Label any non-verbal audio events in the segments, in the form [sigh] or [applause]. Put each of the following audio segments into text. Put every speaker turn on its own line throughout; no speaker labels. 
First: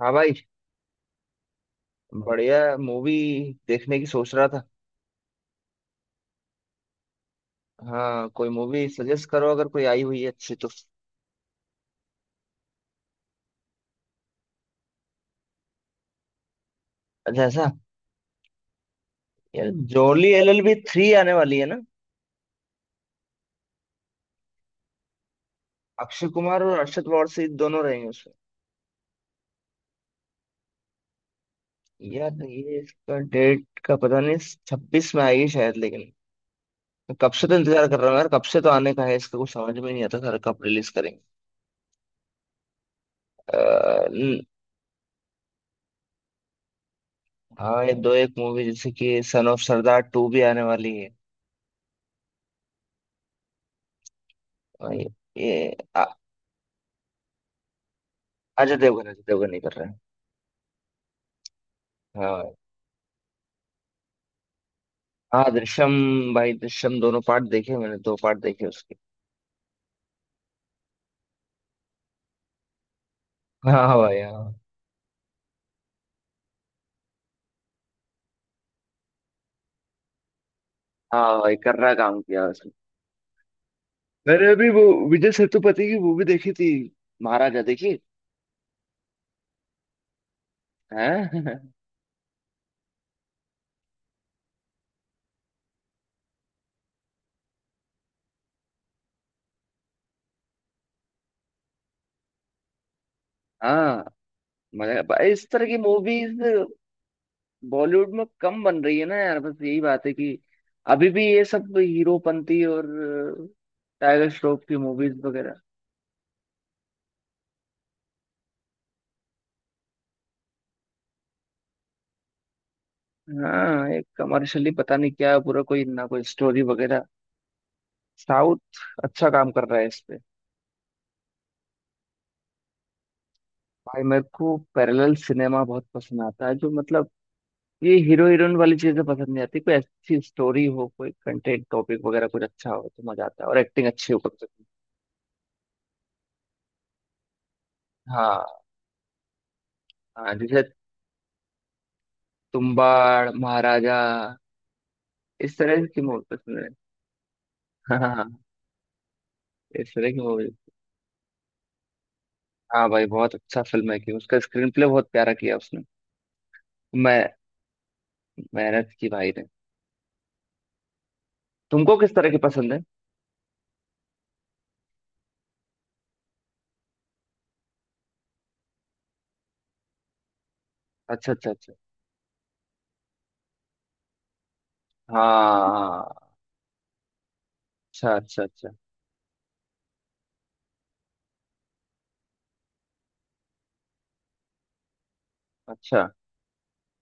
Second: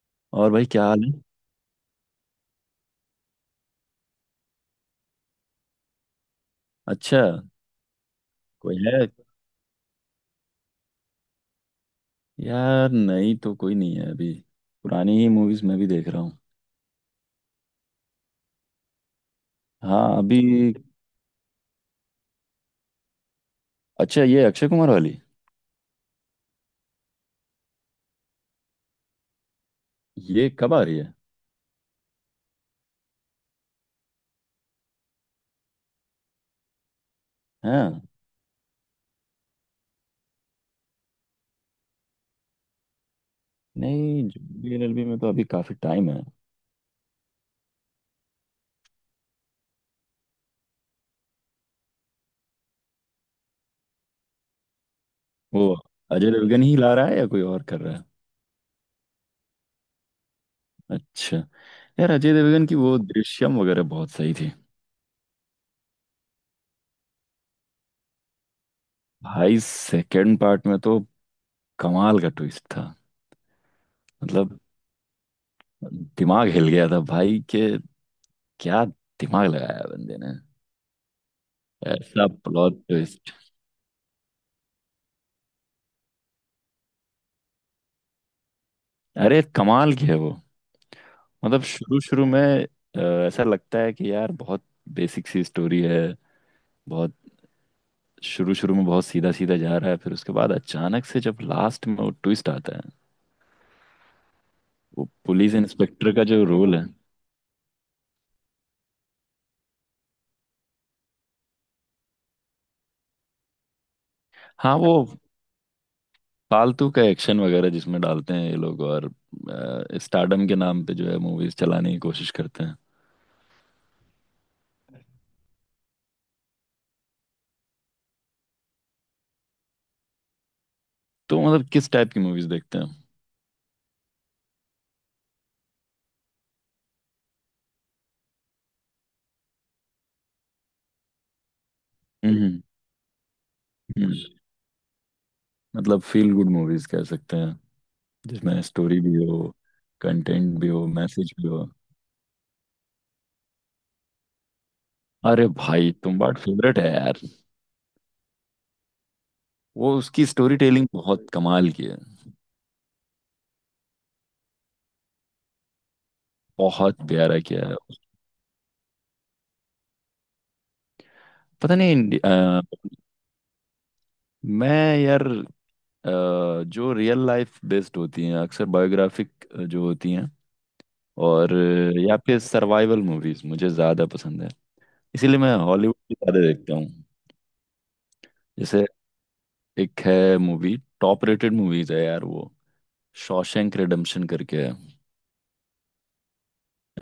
हाँ भाई।
और भाई क्या हाल है।
बढ़िया मूवी देखने की सोच रहा था।
अच्छा।
हाँ, कोई
कोई
मूवी
है?
सजेस्ट करो अगर कोई आई हुई है अच्छी तो।
यार नहीं, तो कोई नहीं है अभी। पुरानी ही मूवीज मैं भी देख रहा हूँ।
अच्छा ऐसा। यार,
हाँ
जोली
अभी।
एलएलबी 3 आने वाली है ना।
अच्छा, ये अक्षय कुमार वाली?
अक्षय कुमार और अरशद वारसी दोनों रहेंगे उसमें।
ये कब आ रही है?
यार ये इसका डेट का पता नहीं। 26 में आएगी शायद, लेकिन मैं कब से तो इंतजार कर
हाँ,
रहा हूँ यार। कब से तो आने का है इसका कुछ समझ में नहीं आता। सर कब रिलीज करेंगे। अ,
नहीं
न-
जुबली एलएलबी में तो अभी काफी टाइम है।
हाँ, ये दो एक मूवी जैसे कि सन ऑफ सरदार 2 भी आने वाली है। और ये
वो
अ-
अजय देवगन ही ला रहा है या कोई और कर रहा है?
अजय देवगन नहीं कर रहे हैं।
अच्छा। यार, अजय
हाँ।
देवगन की वो दृश्यम वगैरह बहुत सही थी।
हाँ दृश्यम। भाई दृश्यम दोनों पार्ट देखे मैंने, दो पार्ट देखे उसके।
भाई सेकंड पार्ट में तो कमाल का ट्विस्ट था।
हाँ भाई हाँ।
मतलब दिमाग हिल गया था भाई के। क्या दिमाग लगाया बंदे ने!
हाँ भाई, कर्रा काम
ऐसा
किया उसने।
Plot twist.
मैंने अभी वो विजय सेतुपति की मूवी देखी थी। महाराजा देखी।
अरे कमाल की है वो।
हैं।
मतलब
[laughs]
शुरू शुरू में अ, ऐसा लगता है कि यार बहुत बेसिक सी स्टोरी है, बहुत। शुरू शुरू में बहुत सीधा सीधा जा रहा है, फिर उसके बाद अचानक से जब लास्ट में वो ट्विस्ट आता है।
हाँ, मगर
वो
भाई इस
पुलिस
तरह की
इंस्पेक्टर का
मूवीज
जो रोल है।
बॉलीवुड में कम बन रही है ना यार। बस यही बात है कि अभी भी ये सब हीरोपंती और टाइगर श्रॉफ
हाँ
की
वो
मूवीज वगैरह।
फालतू का एक्शन वगैरह जिसमें डालते हैं ये लोग, और स्टारडम के नाम पे जो है मूवीज चलाने की कोशिश करते हैं।
हाँ, एक कमर्शियली पता नहीं क्या है पूरा, कोई ना कोई स्टोरी वगैरह। साउथ अच्छा काम कर रहा है इस पे।
तो मतलब किस टाइप की मूवीज देखते हैं?
भाई मेरे को पैरेलल सिनेमा बहुत पसंद आता है, जो मतलब ये हीरो हीरोइन वाली चीजें पसंद नहीं आती। कोई अच्छी स्टोरी हो, कोई कंटेंट टॉपिक वगैरह कुछ
हम्म
अच्छा हो तो मजा आता है, और एक्टिंग अच्छी हो कम
हम्म,
से कम।
मतलब फील गुड मूवीज कह सकते हैं,
हाँ,
जिसमें स्टोरी भी हो,
हाँ,
कंटेंट भी
जैसे
हो, मैसेज भी हो।
तुम्बाड़, महाराजा।
अरे
इस तरह
भाई,
की मूवी
तुम्बाड़
पसंद है। [laughs]
फेवरेट है यार।
हाँ हाँ, हाँ, इस
वो
तरह की
उसकी
मूवी।
स्टोरी टेलिंग बहुत कमाल की है।
हाँ भाई, बहुत अच्छा फिल्म है कि उसका स्क्रीन प्ले बहुत प्यारा किया उसने।
बहुत
मैं
प्यारा किया है।
मेहनत की भाई ने।
पता नहीं
तुमको किस तरह की पसंद है।
मैं यार अ, जो रियल लाइफ बेस्ड होती हैं, अक्सर बायोग्राफिक जो होती हैं,
अच्छा अच्छा
और
अच्छा।
या फिर सर्वाइवल मूवीज मुझे ज़्यादा पसंद है।
हाँ
इसीलिए मैं हॉलीवुड भी
हाँ।
ज़्यादा देखता हूँ।
अच्छा अच्छा अच्छा।
जैसे एक है मूवी, टॉप रेटेड मूवीज है यार वो, शॉशैंक रिडेम्पशन करके है।
अच्छा।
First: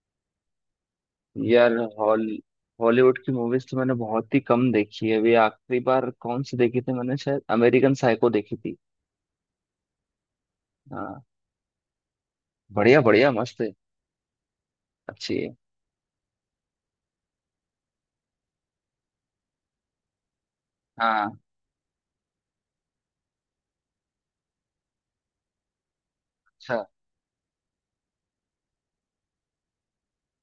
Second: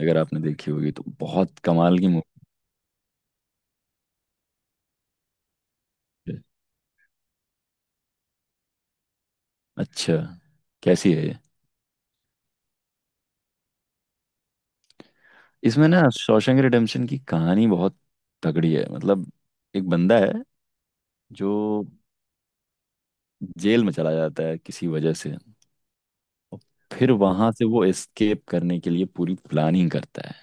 अगर आपने देखी होगी तो बहुत
यार
कमाल की
हॉल
मूवी
हॉलीवुड की मूवीज तो मैंने बहुत ही कम देखी है। अभी आखिरी बार
है।
कौन सी देखी थी मैंने, शायद अमेरिकन साइको देखी थी।
अच्छा, कैसी
हाँ,
है ये?
बढ़िया बढ़िया मस्त है। अच्छी है।
इसमें ना, शॉशैंक रिडेम्पशन की कहानी बहुत तगड़ी है। मतलब एक बंदा है
हाँ।
जो जेल में चला जाता है किसी वजह से, और
अच्छा।
फिर वहां से वो एस्केप करने के लिए पूरी प्लानिंग करता है।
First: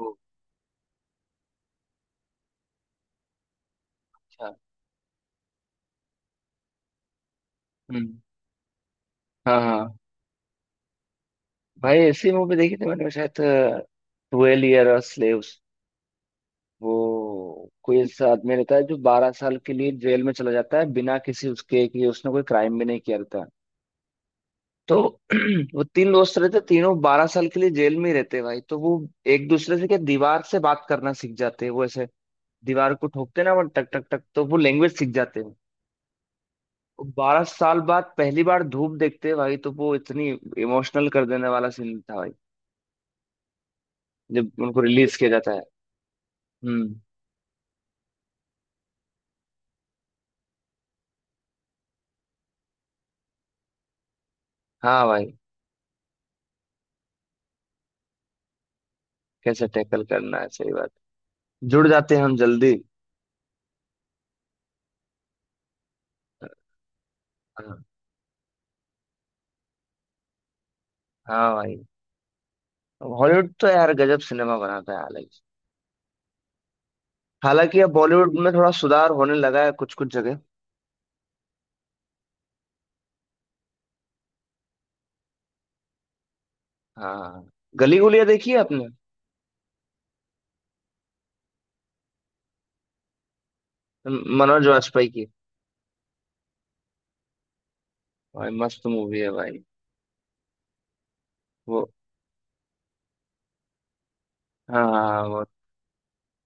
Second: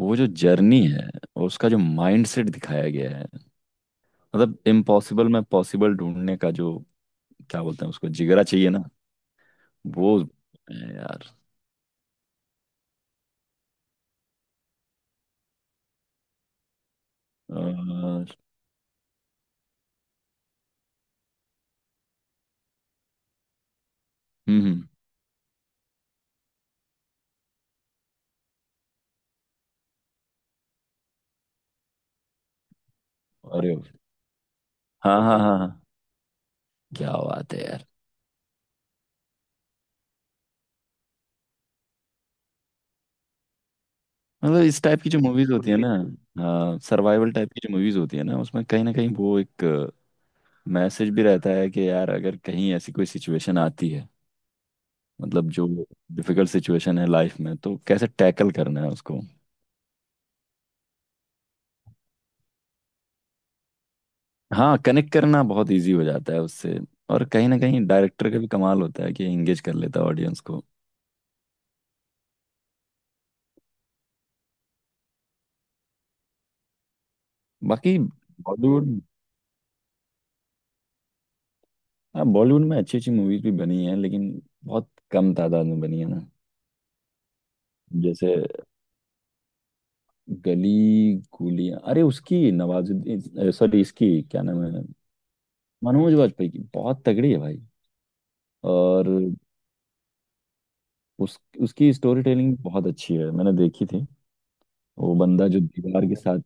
ओ।
वो जो जर्नी है, और उसका जो माइंडसेट दिखाया गया है,
अच्छा।
मतलब इम्पॉसिबल में पॉसिबल ढूंढने का जो, क्या बोलते हैं उसको,
हम्म।
जिगरा चाहिए ना,
हाँ हाँ।
वो है यार।
भाई ऐसी मूवी देखी थी मैंने, शायद ट्वेल्व ईयर और स्लेव्स।
अ,
वो कोई
हम्म
ऐसा आदमी रहता है जो 12 साल के लिए जेल में चला जाता है, बिना किसी उसके कि उसने कोई क्राइम भी नहीं किया रहता।
हम्म,
तो [clears throat] वो तीन दोस्त रहते, तीनों 12 साल के लिए जेल में ही रहते भाई, तो वो एक दूसरे से क्या दीवार से बात करना सीख जाते हैं। वो ऐसे दीवार को ठोकते ना, वो
अरे
टक टक टक, तो वो लैंग्वेज सीख
हाँ हाँ
जाते हैं।
हाँ हाँ। क्या
बारह
बात है
साल
यार!
बाद पहली बार धूप देखते हैं भाई, तो वो इतनी इमोशनल कर देने वाला सीन था भाई, जब
मतलब
उनको
इस टाइप की
रिलीज
जो
किया
मूवीज
जाता है।
होती है ना, हाँ
हम्म।
सर्वाइवल टाइप की जो मूवीज होती है ना, उसमें कहीं ना कहीं वो एक मैसेज भी रहता है कि यार अगर कहीं ऐसी कोई सिचुएशन आती है,
हाँ भाई।
मतलब जो डिफिकल्ट सिचुएशन है लाइफ में, तो कैसे टैकल करना है उसको।
कैसे टैकल करना है, सही बात। जुड़ जाते हैं हम जल्दी।
हाँ, कनेक्ट करना बहुत इजी हो जाता है उससे। और कहीं ना कहीं
हाँ।
डायरेक्टर का भी कमाल होता है कि एंगेज कर लेता है ऑडियंस को।
हाँ भाई। हॉलीवुड तो यार गजब सिनेमा बनाता है। हालांकि हालांकि अब
बाकी
बॉलीवुड में थोड़ा
बॉलीवुड,
सुधार होने लगा है कुछ कुछ जगह।
हाँ बॉलीवुड में अच्छी अच्छी मूवीज भी बनी हैं लेकिन बहुत कम तादाद में बनी है ना।
हाँ। गली गुलिया
जैसे
देखी है आपने।
गली गुलियां, अरे उसकी नवाजुद्दीन, सॉरी इसकी क्या नाम
मनोज
है,
वाजपेयी की।
मनोज वाजपेयी की, बहुत तगड़ी है भाई।
भाई मस्त मूवी है
और
भाई।
उस
वो।
उसकी स्टोरी टेलिंग बहुत अच्छी है, मैंने देखी थी।
हाँ
वो
हाँ, वो।
बंदा जो दीवार के साथ,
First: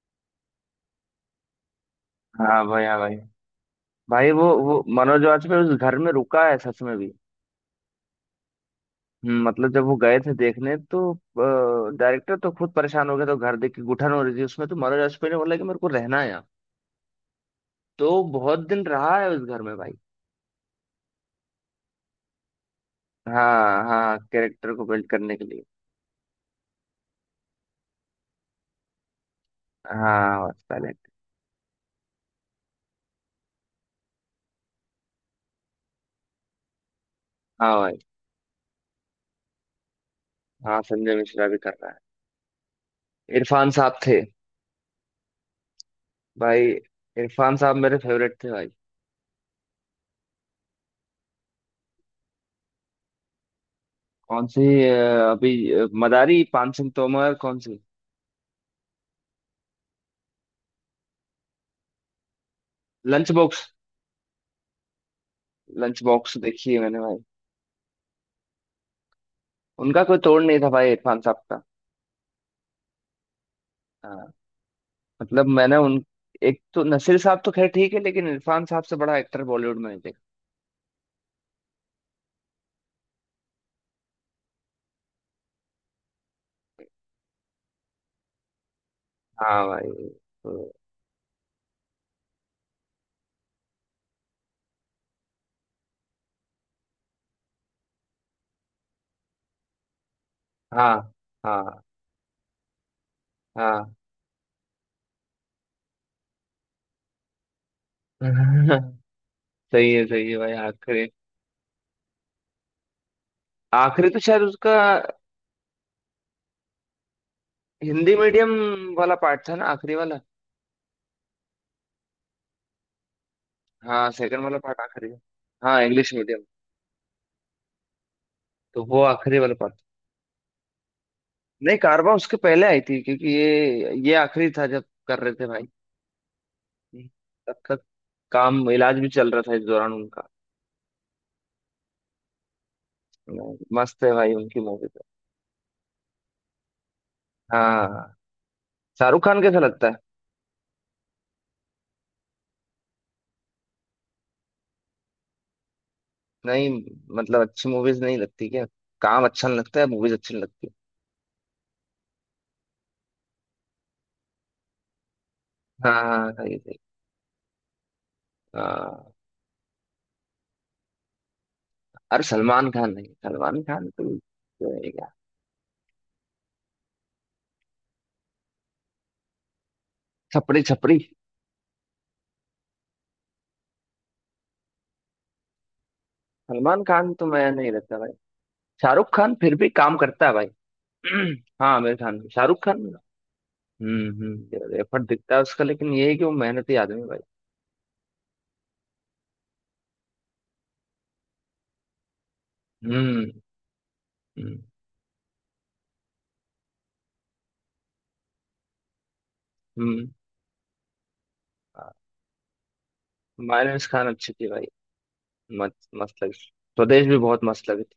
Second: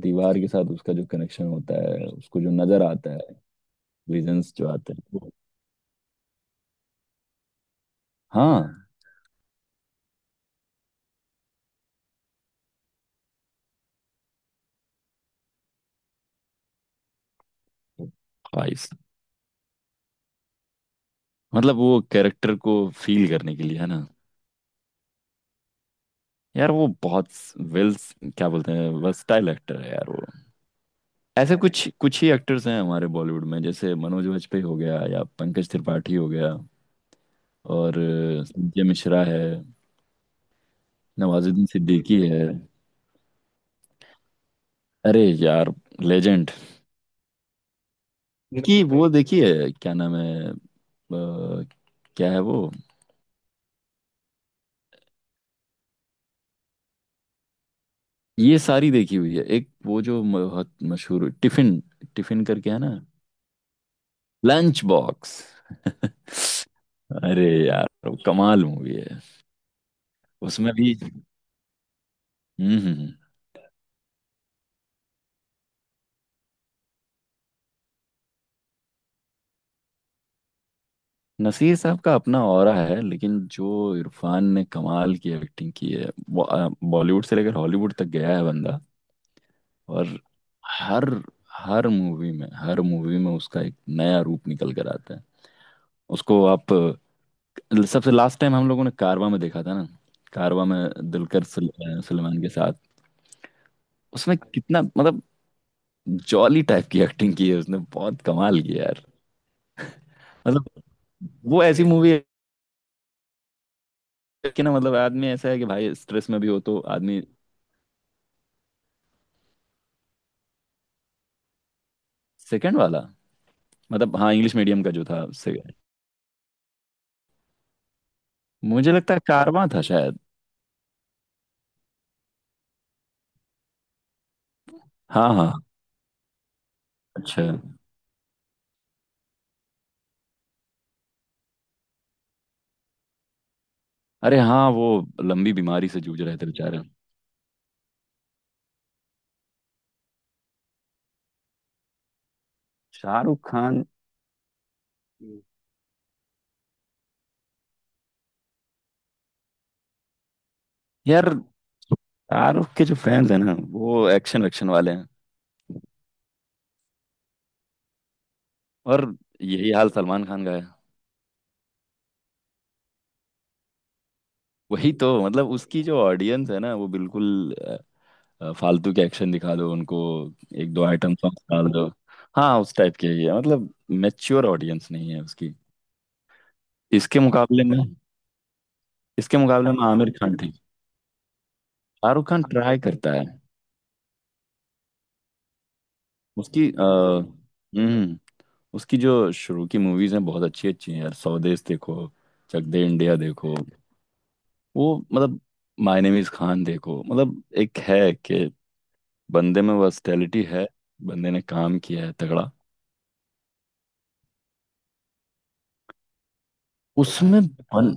दीवार के साथ उसका जो कनेक्शन होता है, उसको जो
हाँ
नजर
भाई हाँ
आता
भाई।
है,
भाई वो
विजन्स जो
वो
आते हैं
मनोज
वो-।
वाजपेयी उस घर में रुका है सच में भी।
हाँ
मतलब जब वो गए थे देखने तो डायरेक्टर तो खुद परेशान हो गया, तो घर देख के घुटन हो रही थी उसमें, तो मनोज वाजपेयी ने बोला कि मेरे को रहना है यहाँ। तो वो बहुत
भाई
दिन
साहब।
रहा है उस घर में भाई।
मतलब वो कैरेक्टर को फील करने के लिए
हाँ
है ना।
हाँ, कैरेक्टर को बिल्ड करने के लिए।
यार वो बहुत वेल, क्या बोलते हैं, वर्सटाइल एक्टर है यार वो।
हाँ टैलेंट।
ऐसे कुछ कुछ ही एक्टर्स हैं हमारे बॉलीवुड में, जैसे मनोज वाजपेयी हो गया, या पंकज त्रिपाठी हो गया,
हाँ भाई।
और संजय मिश्रा है,
हाँ संजय मिश्रा भी
नवाजुद्दीन
कर रहा
सिद्दीकी है।
है। इरफान साहब थे।
अरे यार लेजेंड!
भाई इरफान साहब मेरे फेवरेट थे भाई।
इनकी वो देखी है, क्या नाम है क्या है वो?
कौन सी। अभी मदारी, पान सिंह तोमर, कौन सी।
ये सारी देखी हुई है। एक वो जो बहुत मशहूर, टिफिन टिफिन करके है ना,
lunch box.
Lunch box.
Lunch box देखी है मैंने भाई।
अरे यार वो कमाल मूवी है।
उनका कोई तोड़ नहीं था
उसमें
भाई,
भी
इरफान साहब का।
हम्म हम्म, हम्म।
हाँ, मतलब मैंने उन, एक तो नसीर साहब तो खैर ठीक है, लेकिन इरफान साहब से बड़ा एक्टर बॉलीवुड में नहीं देखा।
नसीर साहब का अपना ऑरा है, लेकिन जो इरफान ने कमाल की एक्टिंग की है वो, बॉलीवुड से लेकर हॉलीवुड तक गया है बंदा।
हाँ भाई।
और
तो।
हर हर मूवी में उसका एक नया रूप निकल कर आता है। उसको आप सबसे लास्ट टाइम हम लोगों ने कारवा में देखा था ना। कारवा में
हाँ
दुलकर
हाँ
सलमान के साथ।
हाँ।
उसमें कितना मतलब जॉली टाइप की एक्टिंग की है उसने, बहुत कमाल की है
[laughs]
यार।
सही है भाई।
मतलब
आखिरी,
वो ऐसी मूवी है
आखिरी तो शायद
कि
उसका
ना, मतलब आदमी ऐसा है कि भाई स्ट्रेस में भी हो तो आदमी।
हिंदी मीडियम वाला पार्ट था ना आखिरी वाला।
सेकंड वाला।
हाँ,
मतलब हाँ
सेकंड
इंग्लिश
वाला पार्ट
मीडियम का जो
आखिरी है।
था, उससे
हाँ, इंग्लिश मीडियम। तो
मुझे
वो
लगता है
आखिरी वाला
कारवां
पार्ट।
था शायद।
नहीं, कारवा उसके पहले आई थी, क्योंकि ये आखिरी था जब कर
हाँ
रहे थे
हाँ।
भाई।
अच्छा।
तब तक काम, इलाज भी चल रहा था इस दौरान उनका। मस्त है भाई
अरे
उनकी
हाँ
मूवी
वो
तो।
लंबी बीमारी से जूझ रहे थे बेचारे।
हाँ। शाहरुख खान कैसा लगता है।
शाहरुख खान।
नहीं, मतलब अच्छी मूवीज नहीं लगती क्या। काम अच्छा नहीं लगता है, मूवीज अच्छी नहीं लगती।
यार, शाहरुख के जो फैंस हैं ना, वो एक्शन वैक्शन वाले हैं।
हाँ हाँ, सही सही। हाँ।
और यही हाल सलमान खान का है।
अरे सलमान खान नहीं, सलमान खान तो है
वही तो,
क्या।
मतलब उसकी जो ऑडियंस है ना वो बिल्कुल फालतू के एक्शन दिखा दो उनको,
छपरी
एक दो
छपरी।
आइटम सॉन्ग डाल दो। हाँ उस टाइप के ही है, मतलब मैच्योर ऑडियंस नहीं है उसकी।
सलमान खान
इसके
तो मैं
मुकाबले
नहीं
में,
लगता भाई। शाहरुख खान
इसके
फिर भी
मुकाबले में
काम
आमिर
करता है
खान
भाई।
ठीक।
[clears throat] हाँ, आमिर खान भी।
शाहरुख खान
शाहरुख
ट्राई
खान।
करता है।
हम्म, एफर्ट दिखता है उसका, लेकिन ये है कि वो
उसकी
मेहनती आदमी है भाई।
उसकी जो शुरू की मूवीज हैं बहुत अच्छी अच्छी हैं यार। स्वदेश देखो, चक दे इंडिया
हम्म
देखो,
हम्म
वो मतलब माय नेम इज खान देखो। मतलब एक है कि बंदे में
हम्म।
वर्सटैलिटी है, बंदे ने काम किया है तगड़ा।
माइनस खान अच्छी थी भाई। मस्त मस्त लगी, स्वदेश भी
उसमें
बहुत मस्त लगी थी।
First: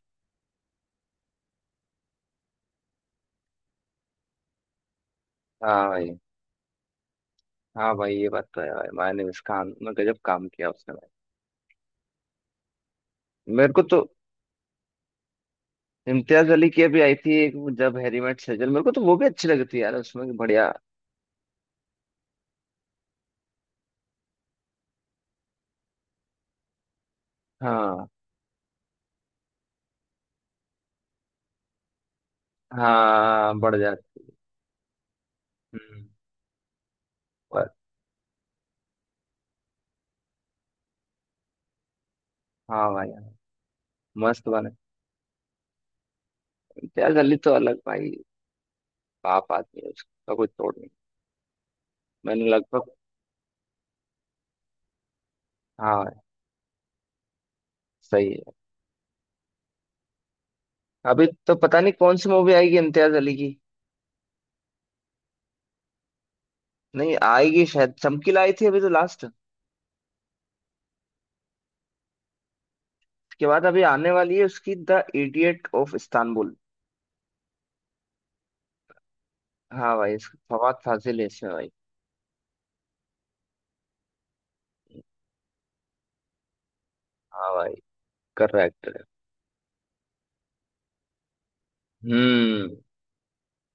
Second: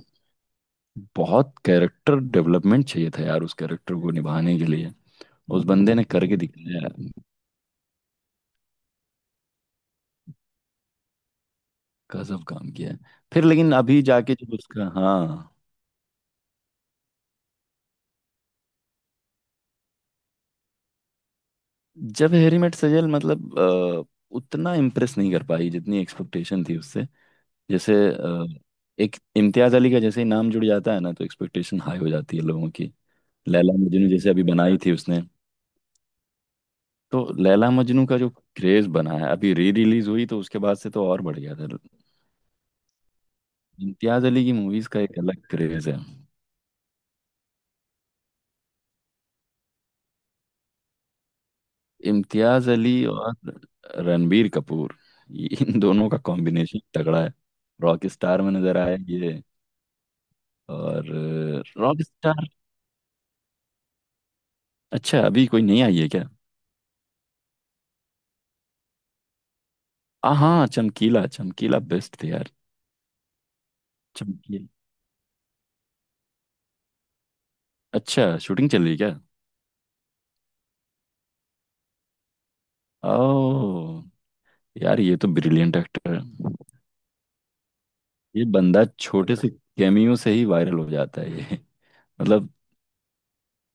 बहुत कैरेक्टर डेवलपमेंट चाहिए था यार उस कैरेक्टर को निभाने के लिए, उस
हाँ
बंदे ने
भाई
करके दिखाया है,
हाँ भाई, ये बात तो है भाई, माइनस खान ने गजब काम किया उसने भाई।
गजब काम किया है। फिर लेकिन
मेरे को तो
अभी जाके जो उसका, हाँ
इम्तियाज अली की अभी आई थी एक वो, जब हैरी मेट सेजल, मेरे को तो वो भी अच्छी लगी थी यार, उसमें कि बढ़िया।
जब हैरी मेट सजल, मतलब उतना इम्प्रेस नहीं कर पाई जितनी एक्सपेक्टेशन थी उससे। जैसे
हाँ।
एक इम्तियाज अली का जैसे ही नाम जुड़ जाता है ना, तो एक्सपेक्टेशन हाई हो जाती है लोगों की।
हाँ
लैला
बढ़
मजनू
जाती।
जैसे अभी बनाई थी उसने,
हम्म।
तो
पर-
लैला मजनू का जो क्रेज बना है, अभी री रिलीज हुई तो उसके बाद से तो और बढ़ गया था।
हाँ भाई।
इम्तियाज अली
मस्त
की
बने।
मूवीज का एक अलग क्रेज है।
इम्तियाज अली तो अलग भाई। बाप आदमी है, उसका कोई तोड़ नहीं। मैंने
इम्तियाज
लगभग।
अली और रणबीर कपूर, इन
हाँ
दोनों का कॉम्बिनेशन तगड़ा है। रॉक
सही
स्टार
है।
में नजर आया ये। और
अभी तो पता नहीं
रॉक
कौन सी
स्टार।
मूवी आएगी इम्तियाज अली की।
अच्छा अभी कोई नहीं आई है क्या?
नहीं आएगी शायद, चमकीला आई थी अभी तो लास्ट।
आ हाँ चमकीला, चमकीला बेस्ट थे यार।
उसके बाद अभी आने वाली है
चमकीला,
उसकी द इडियट ऑफ इस्तांबुल।
अच्छा शूटिंग चल रही है क्या?
हाँ भाई, इसका फवाद फाजिल है इसमें भाई।
ओ, यार ये तो ब्रिलियंट एक्टर है।
हाँ भाई।
ये
कर्रा
बंदा
एक्टर है।
छोटे से कैमियो से ही वायरल हो जाता है ये। [laughs] मतलब
हम्म।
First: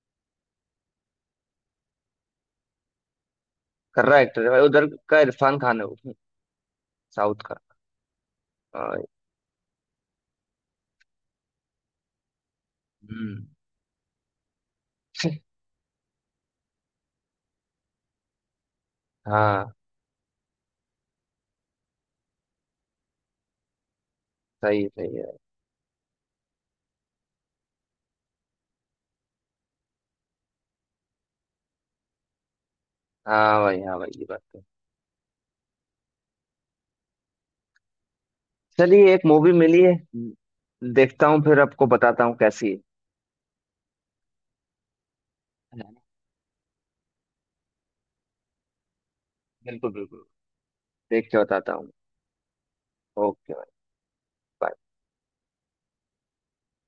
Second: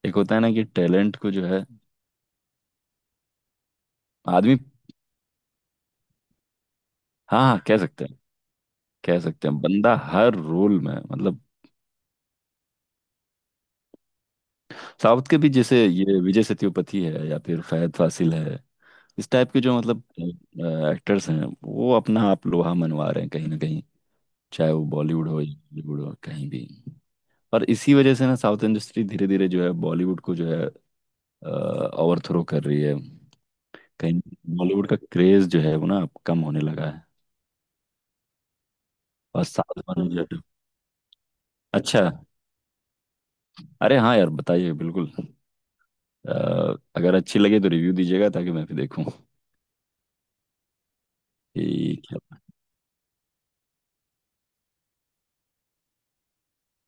एक होता है ना कि टैलेंट को जो है,
कर्रा एक्टर है
आदमी,
भाई, उधर का इरफान खान है वो।
हाँ
साउथ का।
हाँ कह सकते हैं,
हाँ भाई।
कह सकते हैं बंदा हर रोल में मतलब।
हम्म।
साउथ के भी
[laughs]
जैसे ये विजय सेतुपति है या फिर फहद फासिल है, इस टाइप के
हाँ।
जो मतलब एक्टर्स हैं, वो अपना आप लोहा मनवा रहे हैं कहीं ना कहीं, चाहे वो
सही सही
बॉलीवुड
है।
हो या बॉलीवुड हो, कहीं भी। और इसी वजह से ना साउथ इंडस्ट्री धीरे धीरे जो है बॉलीवुड को जो है ओवरथ्रो कर रही है।
हाँ भाई हाँ भाई,
कहीं
ये बात तो है।
बॉलीवुड का क्रेज जो है वो ना अब कम होने लगा है।
चलिए, एक
और
मूवी
साउथ
मिली है।
वाले जो है।
देखता हूँ, फिर आपको
अच्छा,
बताता हूँ कैसी है।
अरे हाँ यार, बताइए बिल्कुल।
है ना?
अगर अच्छी लगे तो रिव्यू दीजिएगा ताकि मैं भी देखूँ
बिल्कुल बिल्कुल। देख के बताता हूँ।
कि।
ओके। Bye।